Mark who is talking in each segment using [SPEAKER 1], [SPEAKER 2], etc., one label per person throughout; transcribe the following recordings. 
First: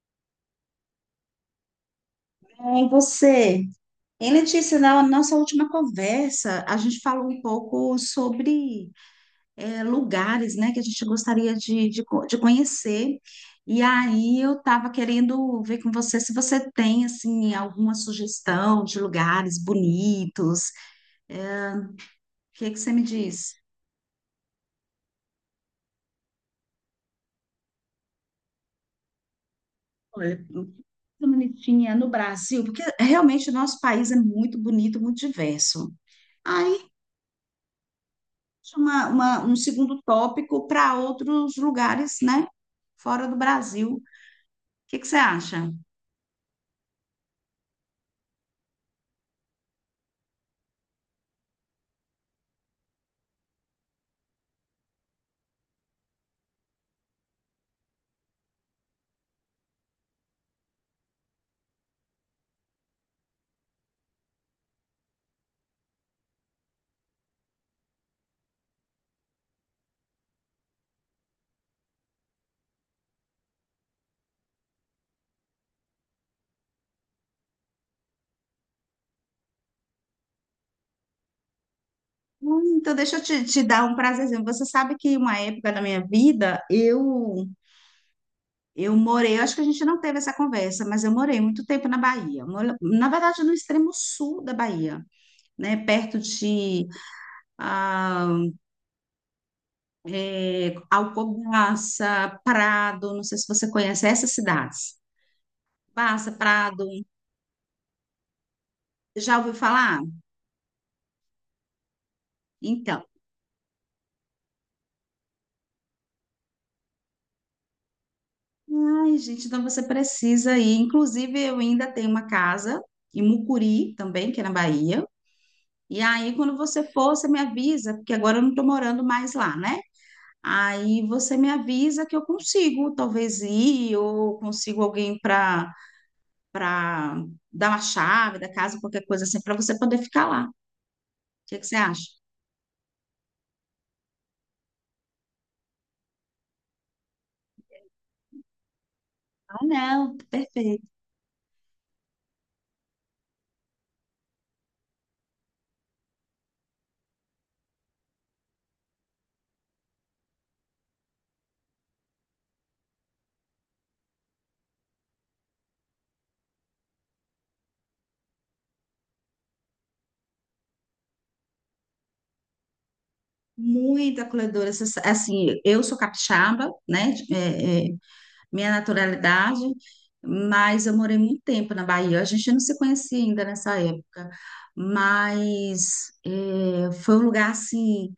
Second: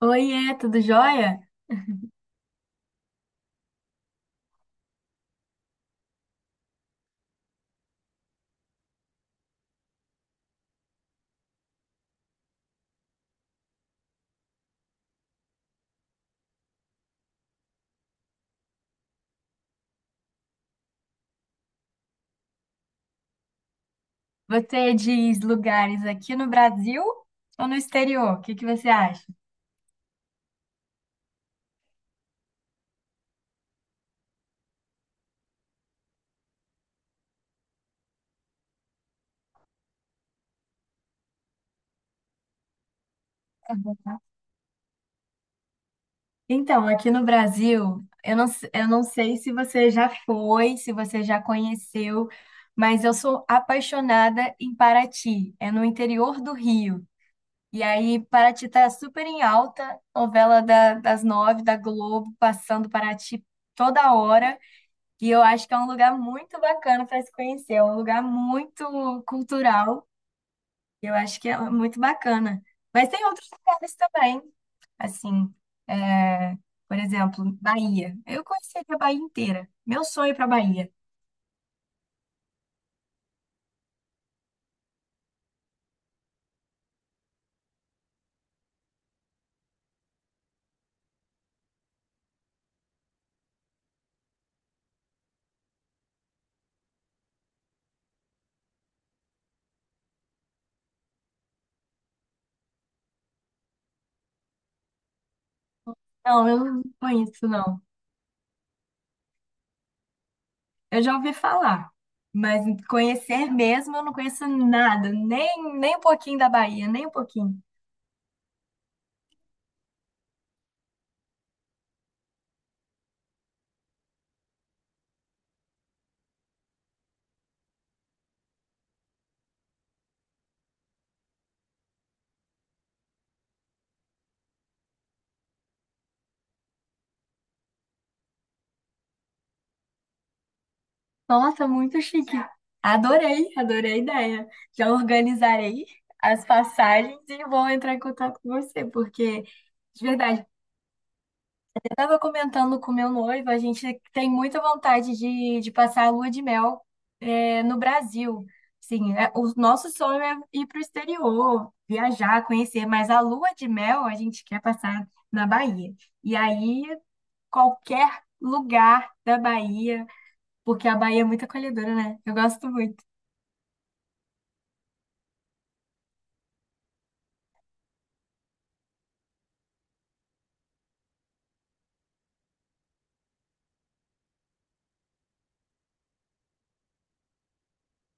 [SPEAKER 1] Oiê, tudo jóia?
[SPEAKER 2] Bem, você. Em Letícia, na nossa última conversa, a gente falou um pouco sobre lugares, né, que a gente gostaria de conhecer. E aí eu estava querendo ver com você se você tem, assim, alguma sugestão de lugares bonitos. Eh, O que que você me diz?
[SPEAKER 1] Você diz lugares aqui no Brasil ou no exterior? O que que você acha?
[SPEAKER 2] Olha, bonitinha no Brasil, porque realmente o nosso país é muito bonito, muito diverso. Um segundo tópico para outros lugares, né? Fora do Brasil. O que que você acha?
[SPEAKER 1] Então, aqui no Brasil, eu não sei se você já foi, se você já conheceu, mas eu sou apaixonada em Paraty, é no interior do Rio. E aí, Paraty tá super em alta, novela das nove da Globo, passando Paraty toda hora. E eu acho que é um lugar muito bacana para se conhecer, é um lugar muito cultural. Eu acho que é muito bacana. Mas tem outros lugares também, assim, é, por exemplo, Bahia. Eu conheceria a Bahia inteira. Meu sonho é para Bahia.
[SPEAKER 2] Hum. Então, deixa eu te dar um prazerzinho. Você sabe que uma época da minha vida, eu morei, eu acho que a gente não teve essa conversa, mas eu morei muito tempo na Bahia. Na verdade, no extremo sul da Bahia, né? Perto de ah, é, Alcobaça, Prado, não sei se você conhece essas cidades. Alcobaça,
[SPEAKER 1] Não, eu não
[SPEAKER 2] Prado,
[SPEAKER 1] conheço, não.
[SPEAKER 2] já ouviu falar?
[SPEAKER 1] Eu já ouvi falar, mas
[SPEAKER 2] Então,
[SPEAKER 1] conhecer mesmo eu não conheço nada, nem, nem um pouquinho da Bahia, nem um pouquinho.
[SPEAKER 2] ai, gente, então você precisa ir. Inclusive, eu ainda tenho uma casa em Mucuri também, que é na Bahia. E aí, quando você for, você me avisa, porque agora eu não estou morando mais lá, né? Aí você me avisa que eu consigo, talvez ir, ou consigo alguém para para dar uma chave da casa, qualquer coisa assim, para você poder ficar lá. O que
[SPEAKER 1] Nossa,
[SPEAKER 2] que você
[SPEAKER 1] muito
[SPEAKER 2] acha?
[SPEAKER 1] chique. Adorei, adorei a ideia. Já organizarei as passagens e vou entrar em contato com você, porque,
[SPEAKER 2] Ah,
[SPEAKER 1] de
[SPEAKER 2] não,
[SPEAKER 1] verdade, eu
[SPEAKER 2] perfeito.
[SPEAKER 1] estava comentando com meu noivo, a gente tem muita vontade de passar a lua de mel, no Brasil. Sim, o nosso sonho é ir para o exterior, viajar, conhecer, mas a lua de mel a gente quer passar na Bahia. E aí, qualquer lugar da Bahia, porque a Bahia é muito acolhedora, né? Eu gosto muito.
[SPEAKER 2] Muito acolhedora. Assim, eu sou capixaba, né? Minha naturalidade, mas eu morei muito tempo na Bahia. A gente não se conhecia ainda nessa época, mas foi um lugar assim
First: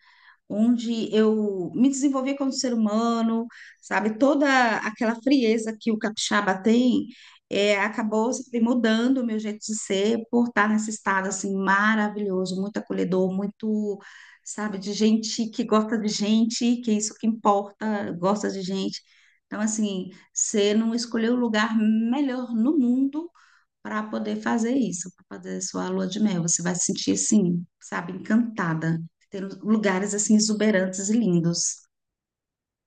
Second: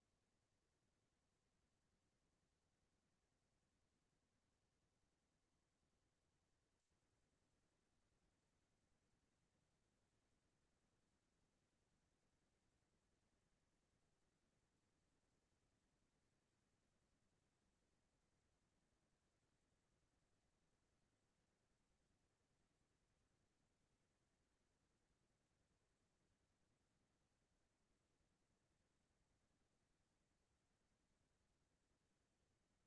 [SPEAKER 2] onde eu me desenvolvi como ser humano, sabe? Toda aquela frieza que o capixaba tem, é, acabou se mudando o meu jeito de ser por estar nesse estado assim maravilhoso, muito acolhedor, muito, sabe, de gente que gosta de gente, que é isso que importa, gosta de gente. Então, assim, você não escolheu o lugar melhor no mundo para poder fazer isso, para fazer sua lua de mel. Você vai se sentir assim, sabe, encantada. Ter lugares assim exuberantes e lindos.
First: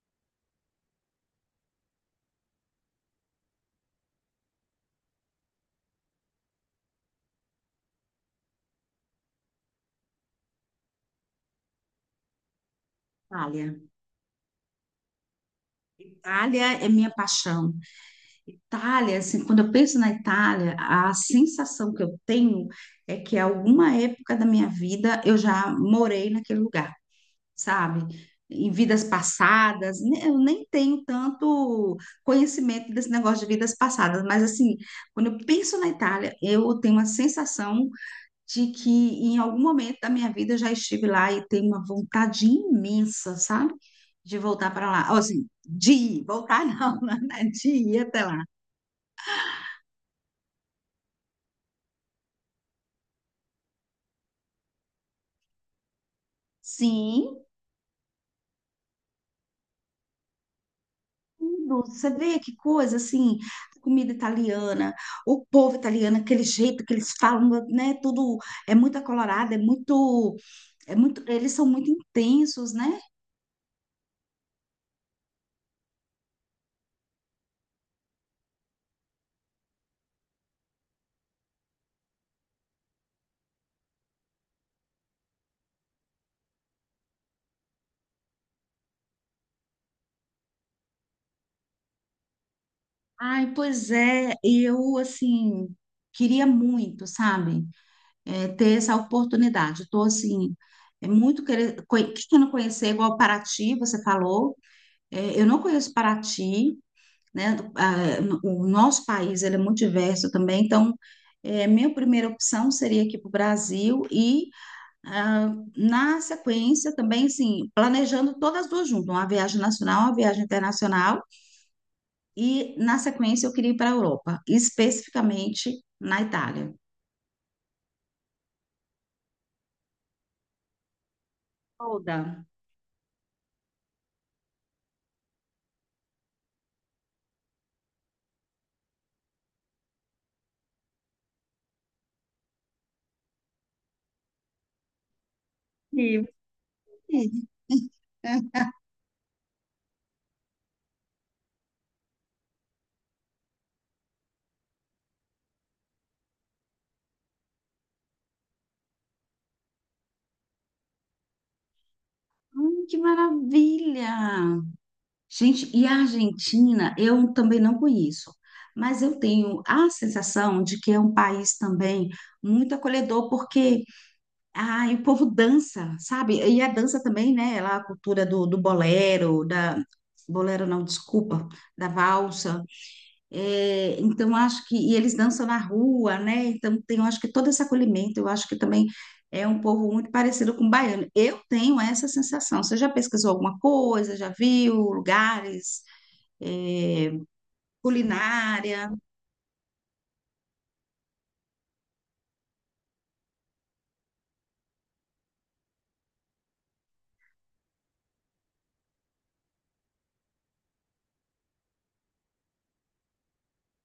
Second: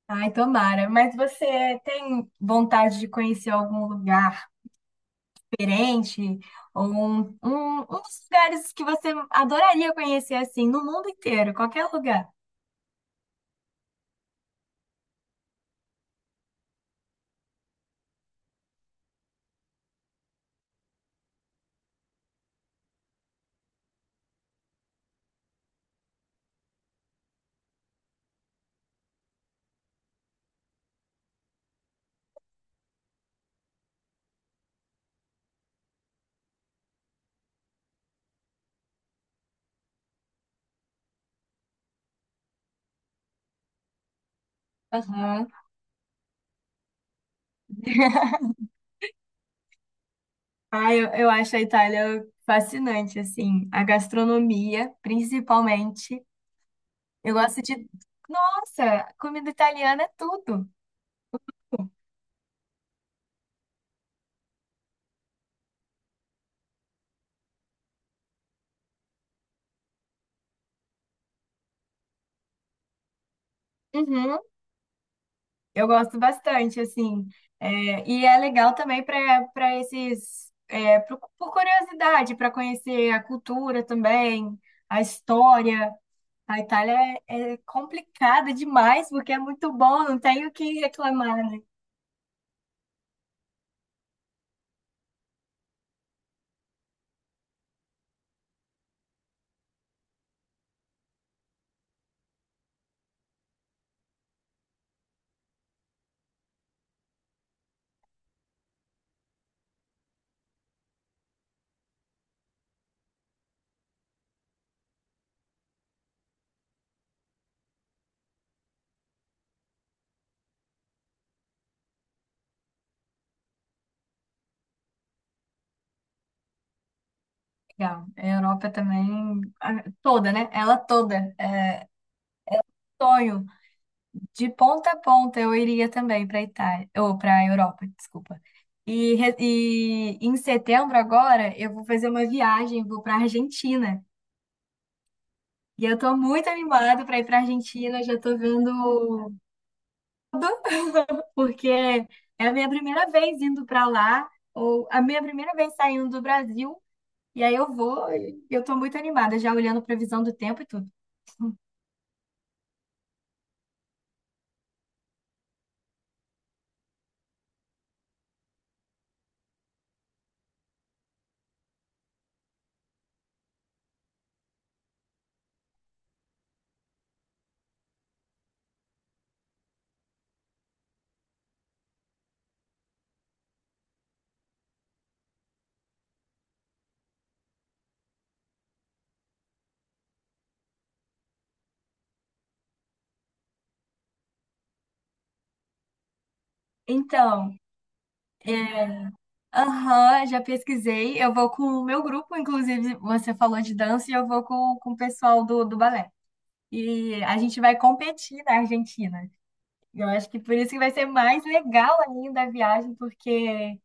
[SPEAKER 1] Ai, tomara. Mas você tem vontade de conhecer algum lugar diferente? Ou um dos lugares que você adoraria conhecer, assim, no mundo inteiro, qualquer lugar?
[SPEAKER 2] Itália. Itália é minha paixão. Itália, assim, quando eu penso na Itália, a sensação que eu tenho é que alguma época da minha vida eu já morei naquele lugar. Sabe? Em vidas passadas, eu nem tenho tanto conhecimento desse negócio de vidas passadas, mas assim, quando eu penso na Itália, eu tenho uma sensação de que em algum momento da minha vida eu já estive lá e tenho uma vontade imensa, sabe? De voltar para lá. Ou, assim,
[SPEAKER 1] Aham.
[SPEAKER 2] de ir, voltar não, né? De ir até lá.
[SPEAKER 1] Ai, eu acho a Itália fascinante, assim. A gastronomia, principalmente. Eu
[SPEAKER 2] Sim,
[SPEAKER 1] gosto de... Nossa, comida italiana é tudo.
[SPEAKER 2] tudo. Você vê que coisa assim, a comida italiana, o povo italiano, aquele jeito que eles falam, né? Tudo é muito acolorado, é muito, eles são muito intensos, né?
[SPEAKER 1] Uhum. Eu gosto bastante, assim. É, e é legal também para esses, por curiosidade, para conhecer a cultura também, a história. A Itália é complicada demais, porque é muito bom, não tenho o que reclamar, né?
[SPEAKER 2] Ai, pois é, eu assim queria muito, sabe, é, ter essa oportunidade. Estou assim, é muito querer, querendo conhecer, igual Paraty, você falou. É, eu não conheço Paraty. Né? O nosso país ele é muito diverso também, então é, minha primeira opção seria aqui para o Brasil e ah, na sequência também assim planejando todas as duas juntas, uma viagem nacional, uma viagem internacional e na sequência eu queria ir para a Europa, especificamente na Itália.
[SPEAKER 1] Legal. A Europa também, toda, né? Ela toda. É
[SPEAKER 2] Toda.
[SPEAKER 1] sonho. De ponta a ponta eu iria também para Itália, ou para Europa, desculpa. E em setembro agora eu vou fazer uma viagem, vou para Argentina. E eu tô
[SPEAKER 2] E
[SPEAKER 1] muito animada para ir para Argentina, já tô vendo tudo, porque é a minha primeira vez indo para lá, ou a minha primeira vez saindo do Brasil, e aí eu vou, e eu tô muito animada, já olhando previsão do tempo e tudo.
[SPEAKER 2] hum, que maravilha! Gente, e a Argentina, eu também não conheço, mas eu tenho a sensação de que é um país também muito acolhedor, porque ai, o povo dança, sabe? E a dança também, né? Lá a cultura do bolero, da. Bolero não, desculpa, da valsa. É, então, acho que. E eles dançam na rua, né? Então, tem, eu acho que todo esse acolhimento, eu acho que também é um povo muito parecido com o baiano. Eu tenho essa sensação. Você já pesquisou alguma coisa? Já viu lugares? É,
[SPEAKER 1] Então,
[SPEAKER 2] culinária.
[SPEAKER 1] é, aham, já pesquisei, eu vou com o meu grupo, inclusive, você falou de dança, e eu vou com o pessoal do balé. E a gente vai competir na Argentina. Eu acho que por isso que vai ser mais legal ainda a viagem, porque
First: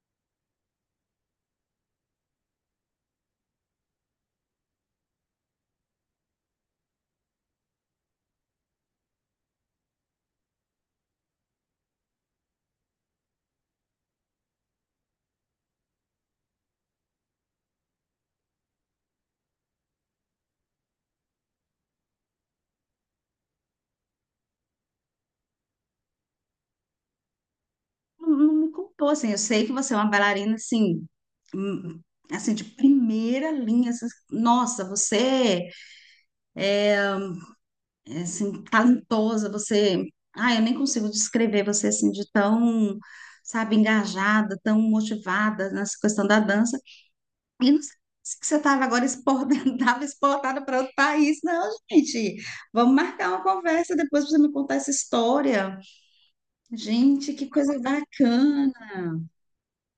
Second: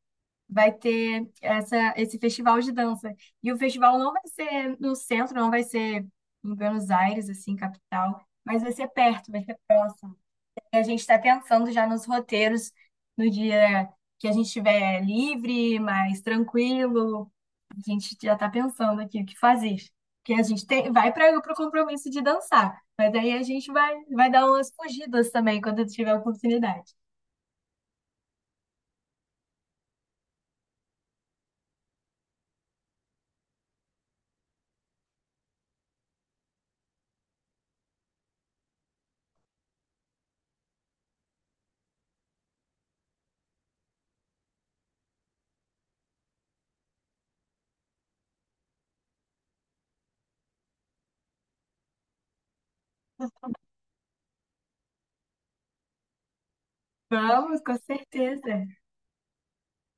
[SPEAKER 1] vai ter essa, esse festival de dança. E o festival não vai ser no centro, não vai ser em Buenos Aires, assim, capital, mas vai ser perto, vai ser próximo. E a gente está pensando já nos roteiros no dia que a gente estiver livre, mais tranquilo. A gente já está pensando aqui o que fazer. Porque a gente tem, vai para o compromisso de dançar, mas aí a gente vai, vai dar umas fugidas também quando tiver oportunidade.
[SPEAKER 2] Não, não me culpou, assim. Eu sei que você é uma bailarina, assim, hum, assim, de primeira linha. Assim, nossa, você é, assim, talentosa, você... Ah, eu nem consigo descrever você, assim, de tão, sabe, engajada, tão motivada nessa questão da dança. E não sei se que você estava agora exportada, estava exportada para outro país. Não, gente, vamos marcar uma conversa depois para você me contar essa história. Gente, que
[SPEAKER 1] Vamos,
[SPEAKER 2] coisa
[SPEAKER 1] com certeza.
[SPEAKER 2] bacana.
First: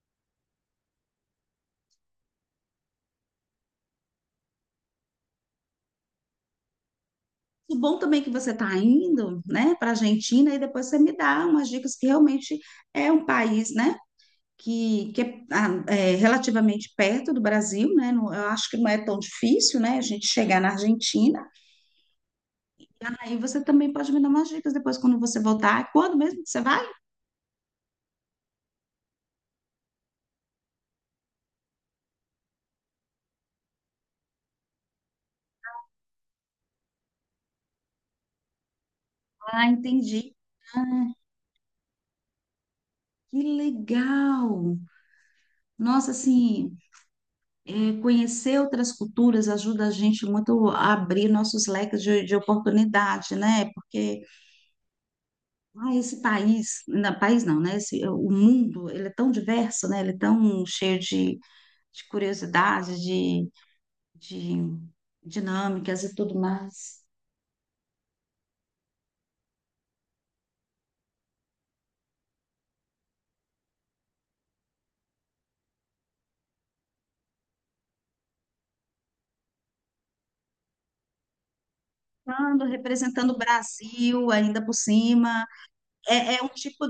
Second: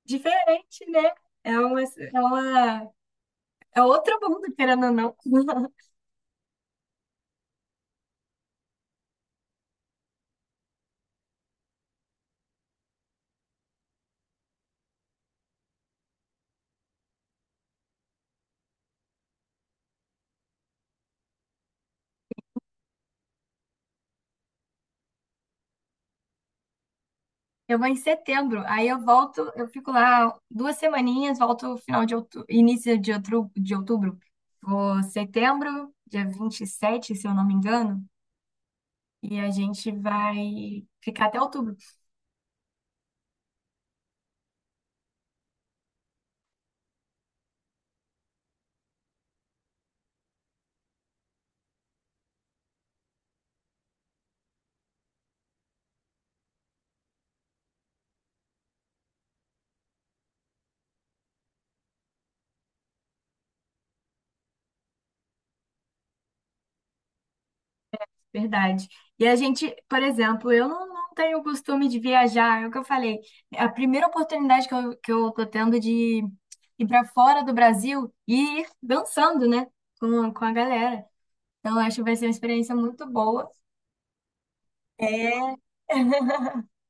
[SPEAKER 1] Diferente, né? É uma, é uma, É outro mundo, querendo ou não.
[SPEAKER 2] O bom também é que você está indo, né, para a Argentina e depois você me dá umas dicas que realmente é um país, né, que é, ah, é relativamente perto do Brasil, né, eu acho que não é tão difícil, né, a gente chegar na Argentina. Aí você também pode me dar umas dicas depois quando você voltar. Quando mesmo que você vai?
[SPEAKER 1] Eu vou em setembro, aí eu volto, eu fico lá duas semaninhas, volto final de outubro, início de outubro, de outubro. Vou setembro, dia 27 se eu não me engano, e a
[SPEAKER 2] Ah,
[SPEAKER 1] gente
[SPEAKER 2] entendi.
[SPEAKER 1] vai ficar até outubro.
[SPEAKER 2] Que legal! Nossa, assim, é, conhecer outras culturas ajuda a gente muito a abrir nossos leques de oportunidade, né? Porque ah, esse país não, né? Esse, é, o mundo, ele é tão diverso, né? Ele é tão cheio de curiosidades, de dinâmicas e tudo mais.
[SPEAKER 1] Verdade. E a gente, por exemplo, eu não, não tenho o costume de viajar, é o que eu falei. A primeira oportunidade que que eu tô tendo de ir para fora do Brasil e ir dançando, né, com a galera. Então, eu acho que vai ser uma
[SPEAKER 2] Ando
[SPEAKER 1] experiência muito
[SPEAKER 2] representando o
[SPEAKER 1] boa.
[SPEAKER 2] Brasil ainda por
[SPEAKER 1] É,
[SPEAKER 2] cima. É, é um tipo...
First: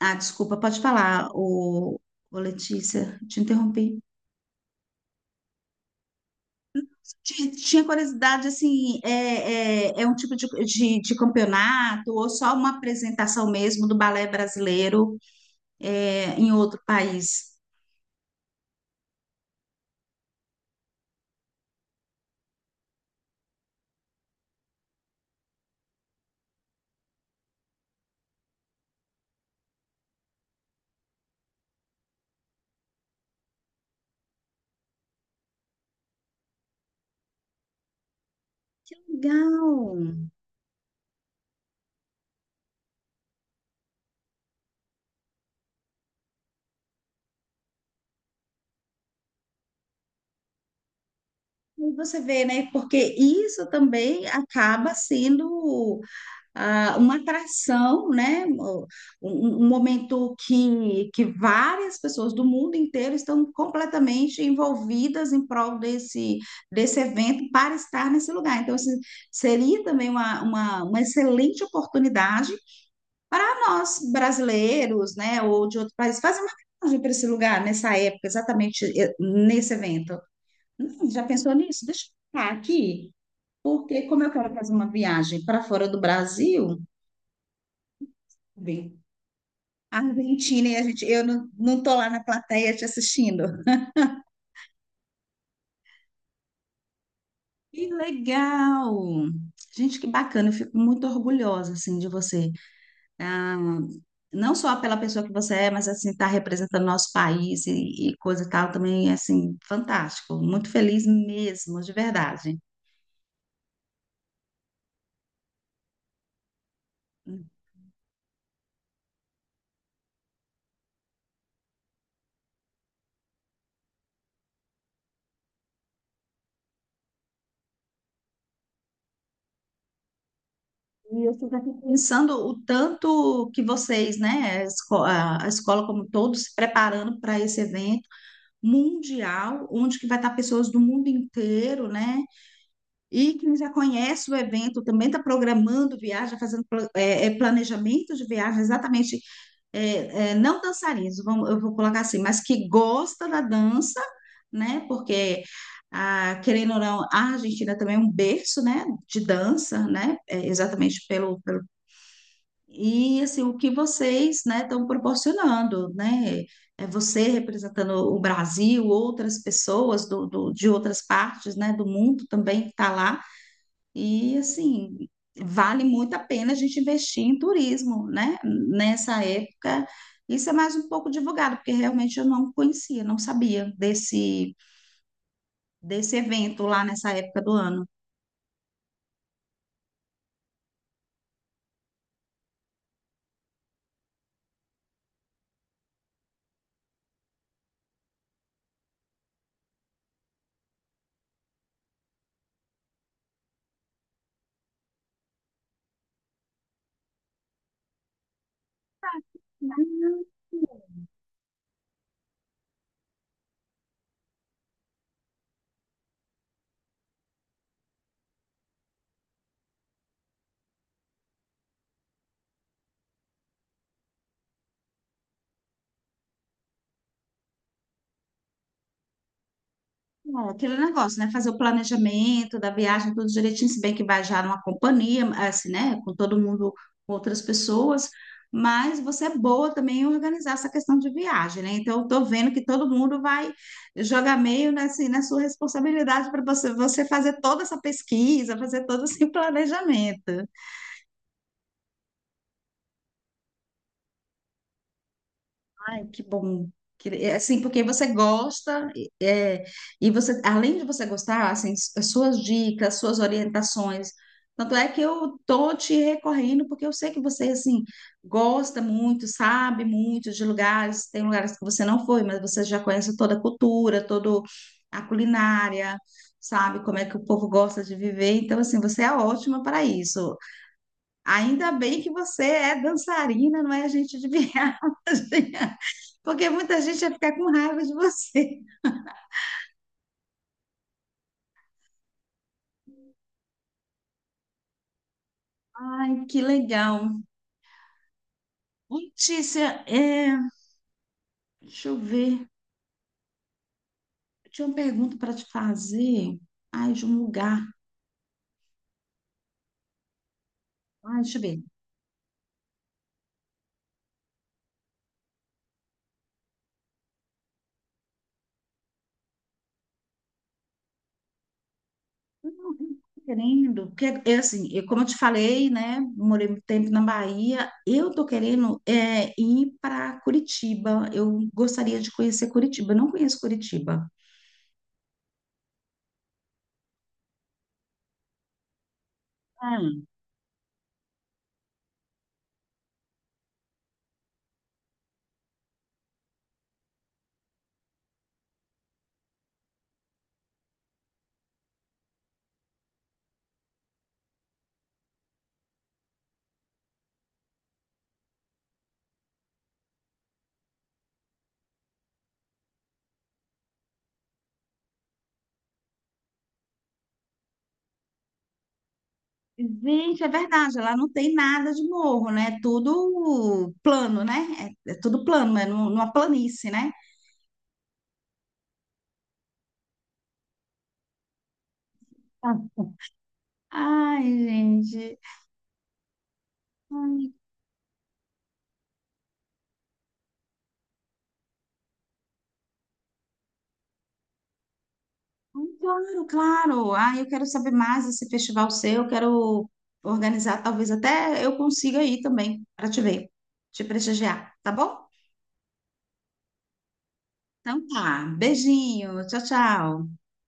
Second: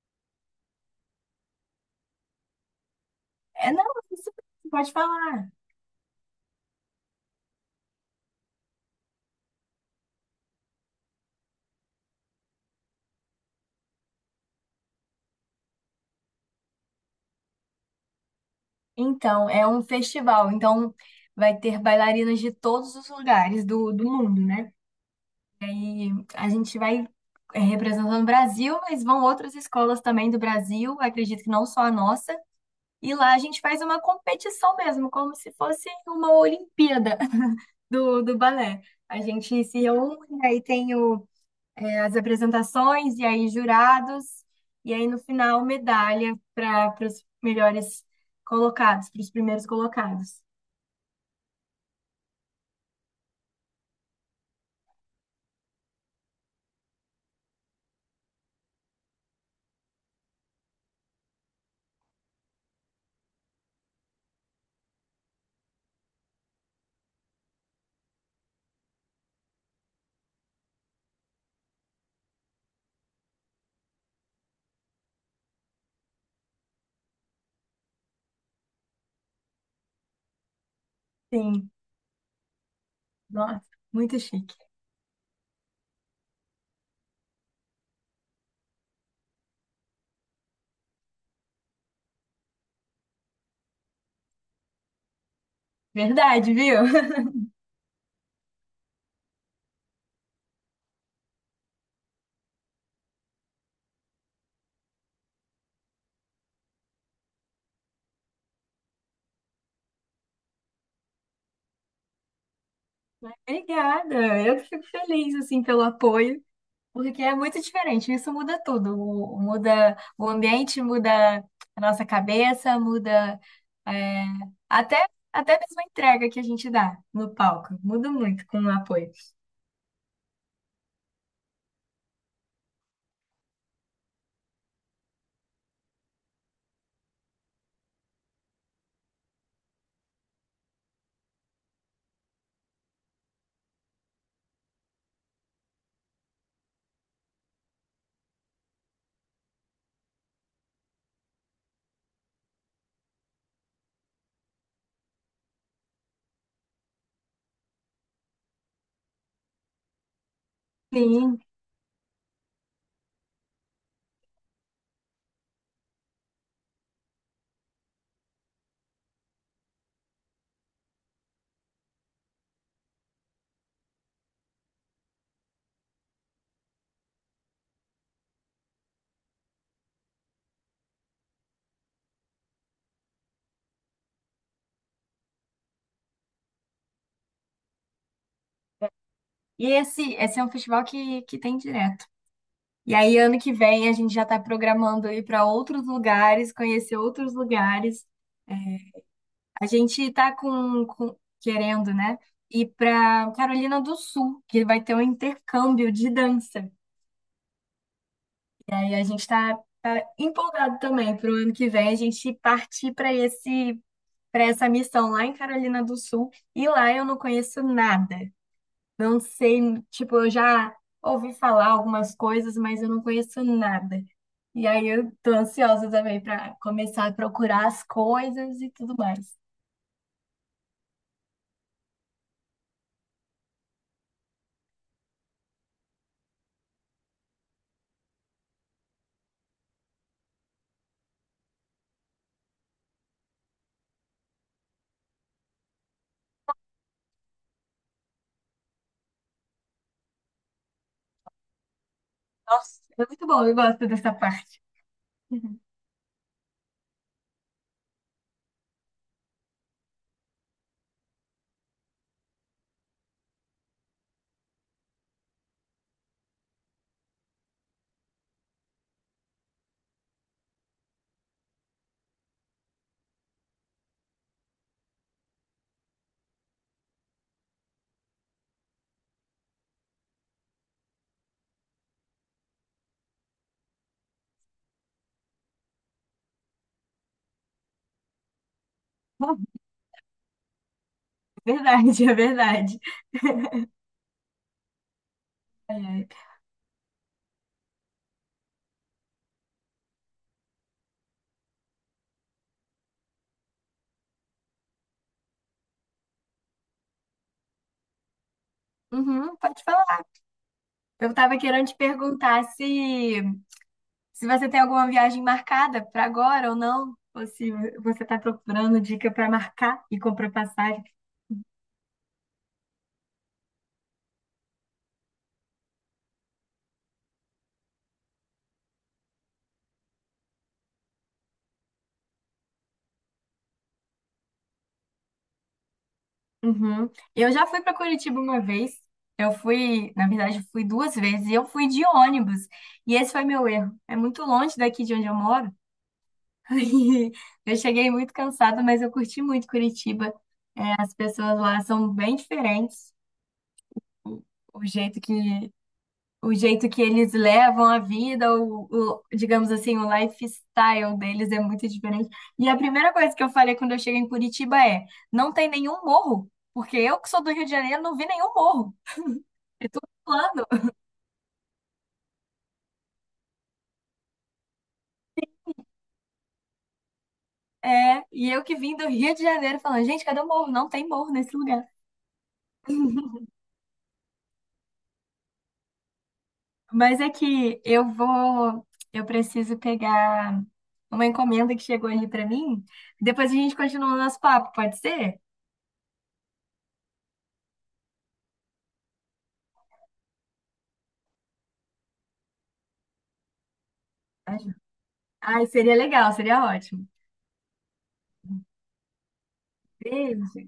[SPEAKER 2] Ah, desculpa, pode falar, o Letícia, te
[SPEAKER 1] é não,
[SPEAKER 2] interrompi.
[SPEAKER 1] é isso, pode falar.
[SPEAKER 2] Tinha curiosidade, assim, é um tipo de campeonato ou só uma apresentação mesmo do balé brasileiro é, em outro país?
[SPEAKER 1] Então, é um festival, então vai ter bailarinas de todos os lugares do mundo, né? E a gente vai representando o Brasil, mas vão outras escolas também do Brasil, acredito que não só a nossa. E lá a gente faz uma competição mesmo, como se fosse uma Olimpíada do balé.
[SPEAKER 2] Que
[SPEAKER 1] A gente se reúne,
[SPEAKER 2] legal!
[SPEAKER 1] aí tem as apresentações, e aí jurados, e aí no final medalha para os melhores colocados, para os primeiros colocados.
[SPEAKER 2] E você vê, né? Porque isso também acaba sendo ah, uma atração, né? Um, um momento que várias pessoas do mundo inteiro estão completamente envolvidas em prol desse, desse evento para estar nesse lugar. Então, assim, seria também uma, uma excelente oportunidade para nós brasileiros, né? Ou de outro país, fazer uma viagem para esse lugar nessa época, exatamente nesse evento. Não, já pensou
[SPEAKER 1] Sim,
[SPEAKER 2] nisso? Deixa eu ficar aqui,
[SPEAKER 1] nossa,
[SPEAKER 2] porque
[SPEAKER 1] muito
[SPEAKER 2] como eu quero
[SPEAKER 1] chique.
[SPEAKER 2] fazer uma viagem para fora do Brasil, bem, a Argentina e a gente, eu não, não tô lá na plateia te assistindo.
[SPEAKER 1] Verdade, viu?
[SPEAKER 2] Que legal! Gente, que bacana, eu fico muito orgulhosa, assim, de você. Ah, não só pela pessoa que você é, mas, assim, tá representando nosso país e coisa e tal, também, assim, fantástico. Muito feliz mesmo, de verdade.
[SPEAKER 1] Obrigada, eu que fico feliz assim pelo apoio. Porque é muito diferente, isso muda tudo. Muda o ambiente, muda a nossa cabeça, é, até, até mesmo a entrega que a gente dá no palco. Muda muito com o apoio.
[SPEAKER 2] E eu fico aqui pensando o tanto que vocês, né, a escola como todos, se preparando para esse evento mundial, onde que vai estar pessoas do mundo inteiro, né? E quem já conhece o evento também está programando viagem, fazendo planejamento de viagem, exatamente não dançarinos, eu vou colocar assim, mas que gosta da dança, né? Porque, ah, querendo ou não, a Argentina também é um berço, né, de dança, né? É, exatamente
[SPEAKER 1] Sim.
[SPEAKER 2] pelo, pelo... E, assim, o que vocês, né, estão proporcionando, né? É você representando o Brasil, outras pessoas de outras partes, né, do mundo também que está lá, e assim, vale muito a pena a gente investir em turismo, né? Nessa época, isso é mais um pouco divulgado, porque realmente eu não conhecia, não sabia desse, desse evento lá nessa época do ano.
[SPEAKER 1] E esse é um festival que tem direto. E aí, ano que vem, a gente já está programando ir para outros lugares, conhecer outros lugares. É, a gente está querendo, né? Ir para Carolina do Sul, que vai ter um intercâmbio de dança, né? E aí a gente está empolgado também para o ano que vem a gente partir para essa missão lá em Carolina do Sul. E lá eu não conheço nada. Não sei, tipo, eu já ouvi falar algumas coisas, mas eu não conheço nada. E aí eu tô ansiosa também para começar a procurar as coisas e tudo mais.
[SPEAKER 2] É, aquele negócio, né? Fazer o planejamento da viagem, tudo direitinho, se bem que vai já numa companhia, assim, né? Com todo mundo, com outras pessoas, mas você é boa também em organizar essa questão de viagem, né? Então, eu tô vendo que todo mundo vai jogar meio nessa, na sua responsabilidade para você, você fazer toda essa pesquisa, fazer todo esse planejamento.
[SPEAKER 1] Nossa, é muito bom, eu gosto dessa parte.
[SPEAKER 2] Ai, que bom. Assim, porque você gosta, e você, além de você gostar, assim, as suas dicas, suas orientações. Tanto é que eu tô te recorrendo, porque eu sei que você, assim, gosta muito, sabe muito de lugares. Tem lugares que você não foi, mas você já conhece toda a cultura, toda a culinária, sabe como é que o povo gosta de viver. Então, assim, você é ótima para isso. Ainda bem que você é dançarina, não é agente de viagem. Porque muita gente ia ficar com raiva de você.
[SPEAKER 1] É verdade, é verdade. Ai, ai.
[SPEAKER 2] Ai, que legal. Ô, Letícia, deixa eu ver. Eu tinha uma pergunta para te fazer. Ai, de um lugar.
[SPEAKER 1] Uhum, pode falar. Eu
[SPEAKER 2] Ai, deixa
[SPEAKER 1] tava
[SPEAKER 2] eu ver.
[SPEAKER 1] querendo te perguntar se Se você tem alguma viagem marcada para agora ou não, ou se você está procurando dica para marcar e comprar passagem.
[SPEAKER 2] Eu não tô querendo, porque é assim, eu, como eu te falei, né? Morei muito tempo na Bahia. Eu tô querendo é, ir para Curitiba. Eu gostaria de conhecer Curitiba. Eu não conheço Curitiba.
[SPEAKER 1] Uhum. Eu já fui para Curitiba uma vez. Eu fui, na verdade, eu fui duas vezes e eu fui de ônibus. E esse foi meu erro. É muito longe daqui de onde eu moro. Eu cheguei muito cansada, mas eu curti muito Curitiba. As pessoas lá são bem diferentes. O, o jeito que, o jeito que eles levam a vida, digamos assim, o lifestyle deles é muito diferente. E a primeira coisa que eu falei quando eu cheguei em Curitiba é: não tem nenhum morro, porque eu que sou do Rio de Janeiro não vi nenhum morro. É tudo
[SPEAKER 2] Gente, é
[SPEAKER 1] plano.
[SPEAKER 2] verdade, lá não tem nada de morro, né? É tudo plano, né? É, é tudo plano, é numa planície, né?
[SPEAKER 1] É, e eu que vim do Rio de Janeiro falando, gente, cadê o morro? Não tem morro nesse lugar.
[SPEAKER 2] Ah, ai, gente.
[SPEAKER 1] Mas é
[SPEAKER 2] Ai,
[SPEAKER 1] que eu vou, eu preciso pegar uma encomenda que chegou ali pra mim. Depois a gente continua o nosso papo, pode ser?
[SPEAKER 2] claro, claro. Ah, eu quero saber mais desse festival seu, eu quero organizar, talvez até eu consiga ir também para te ver, te prestigiar, tá bom?
[SPEAKER 1] Ai, seria legal, seria ótimo.
[SPEAKER 2] Então tá, beijinho, tchau, tchau.
[SPEAKER 1] Beijo.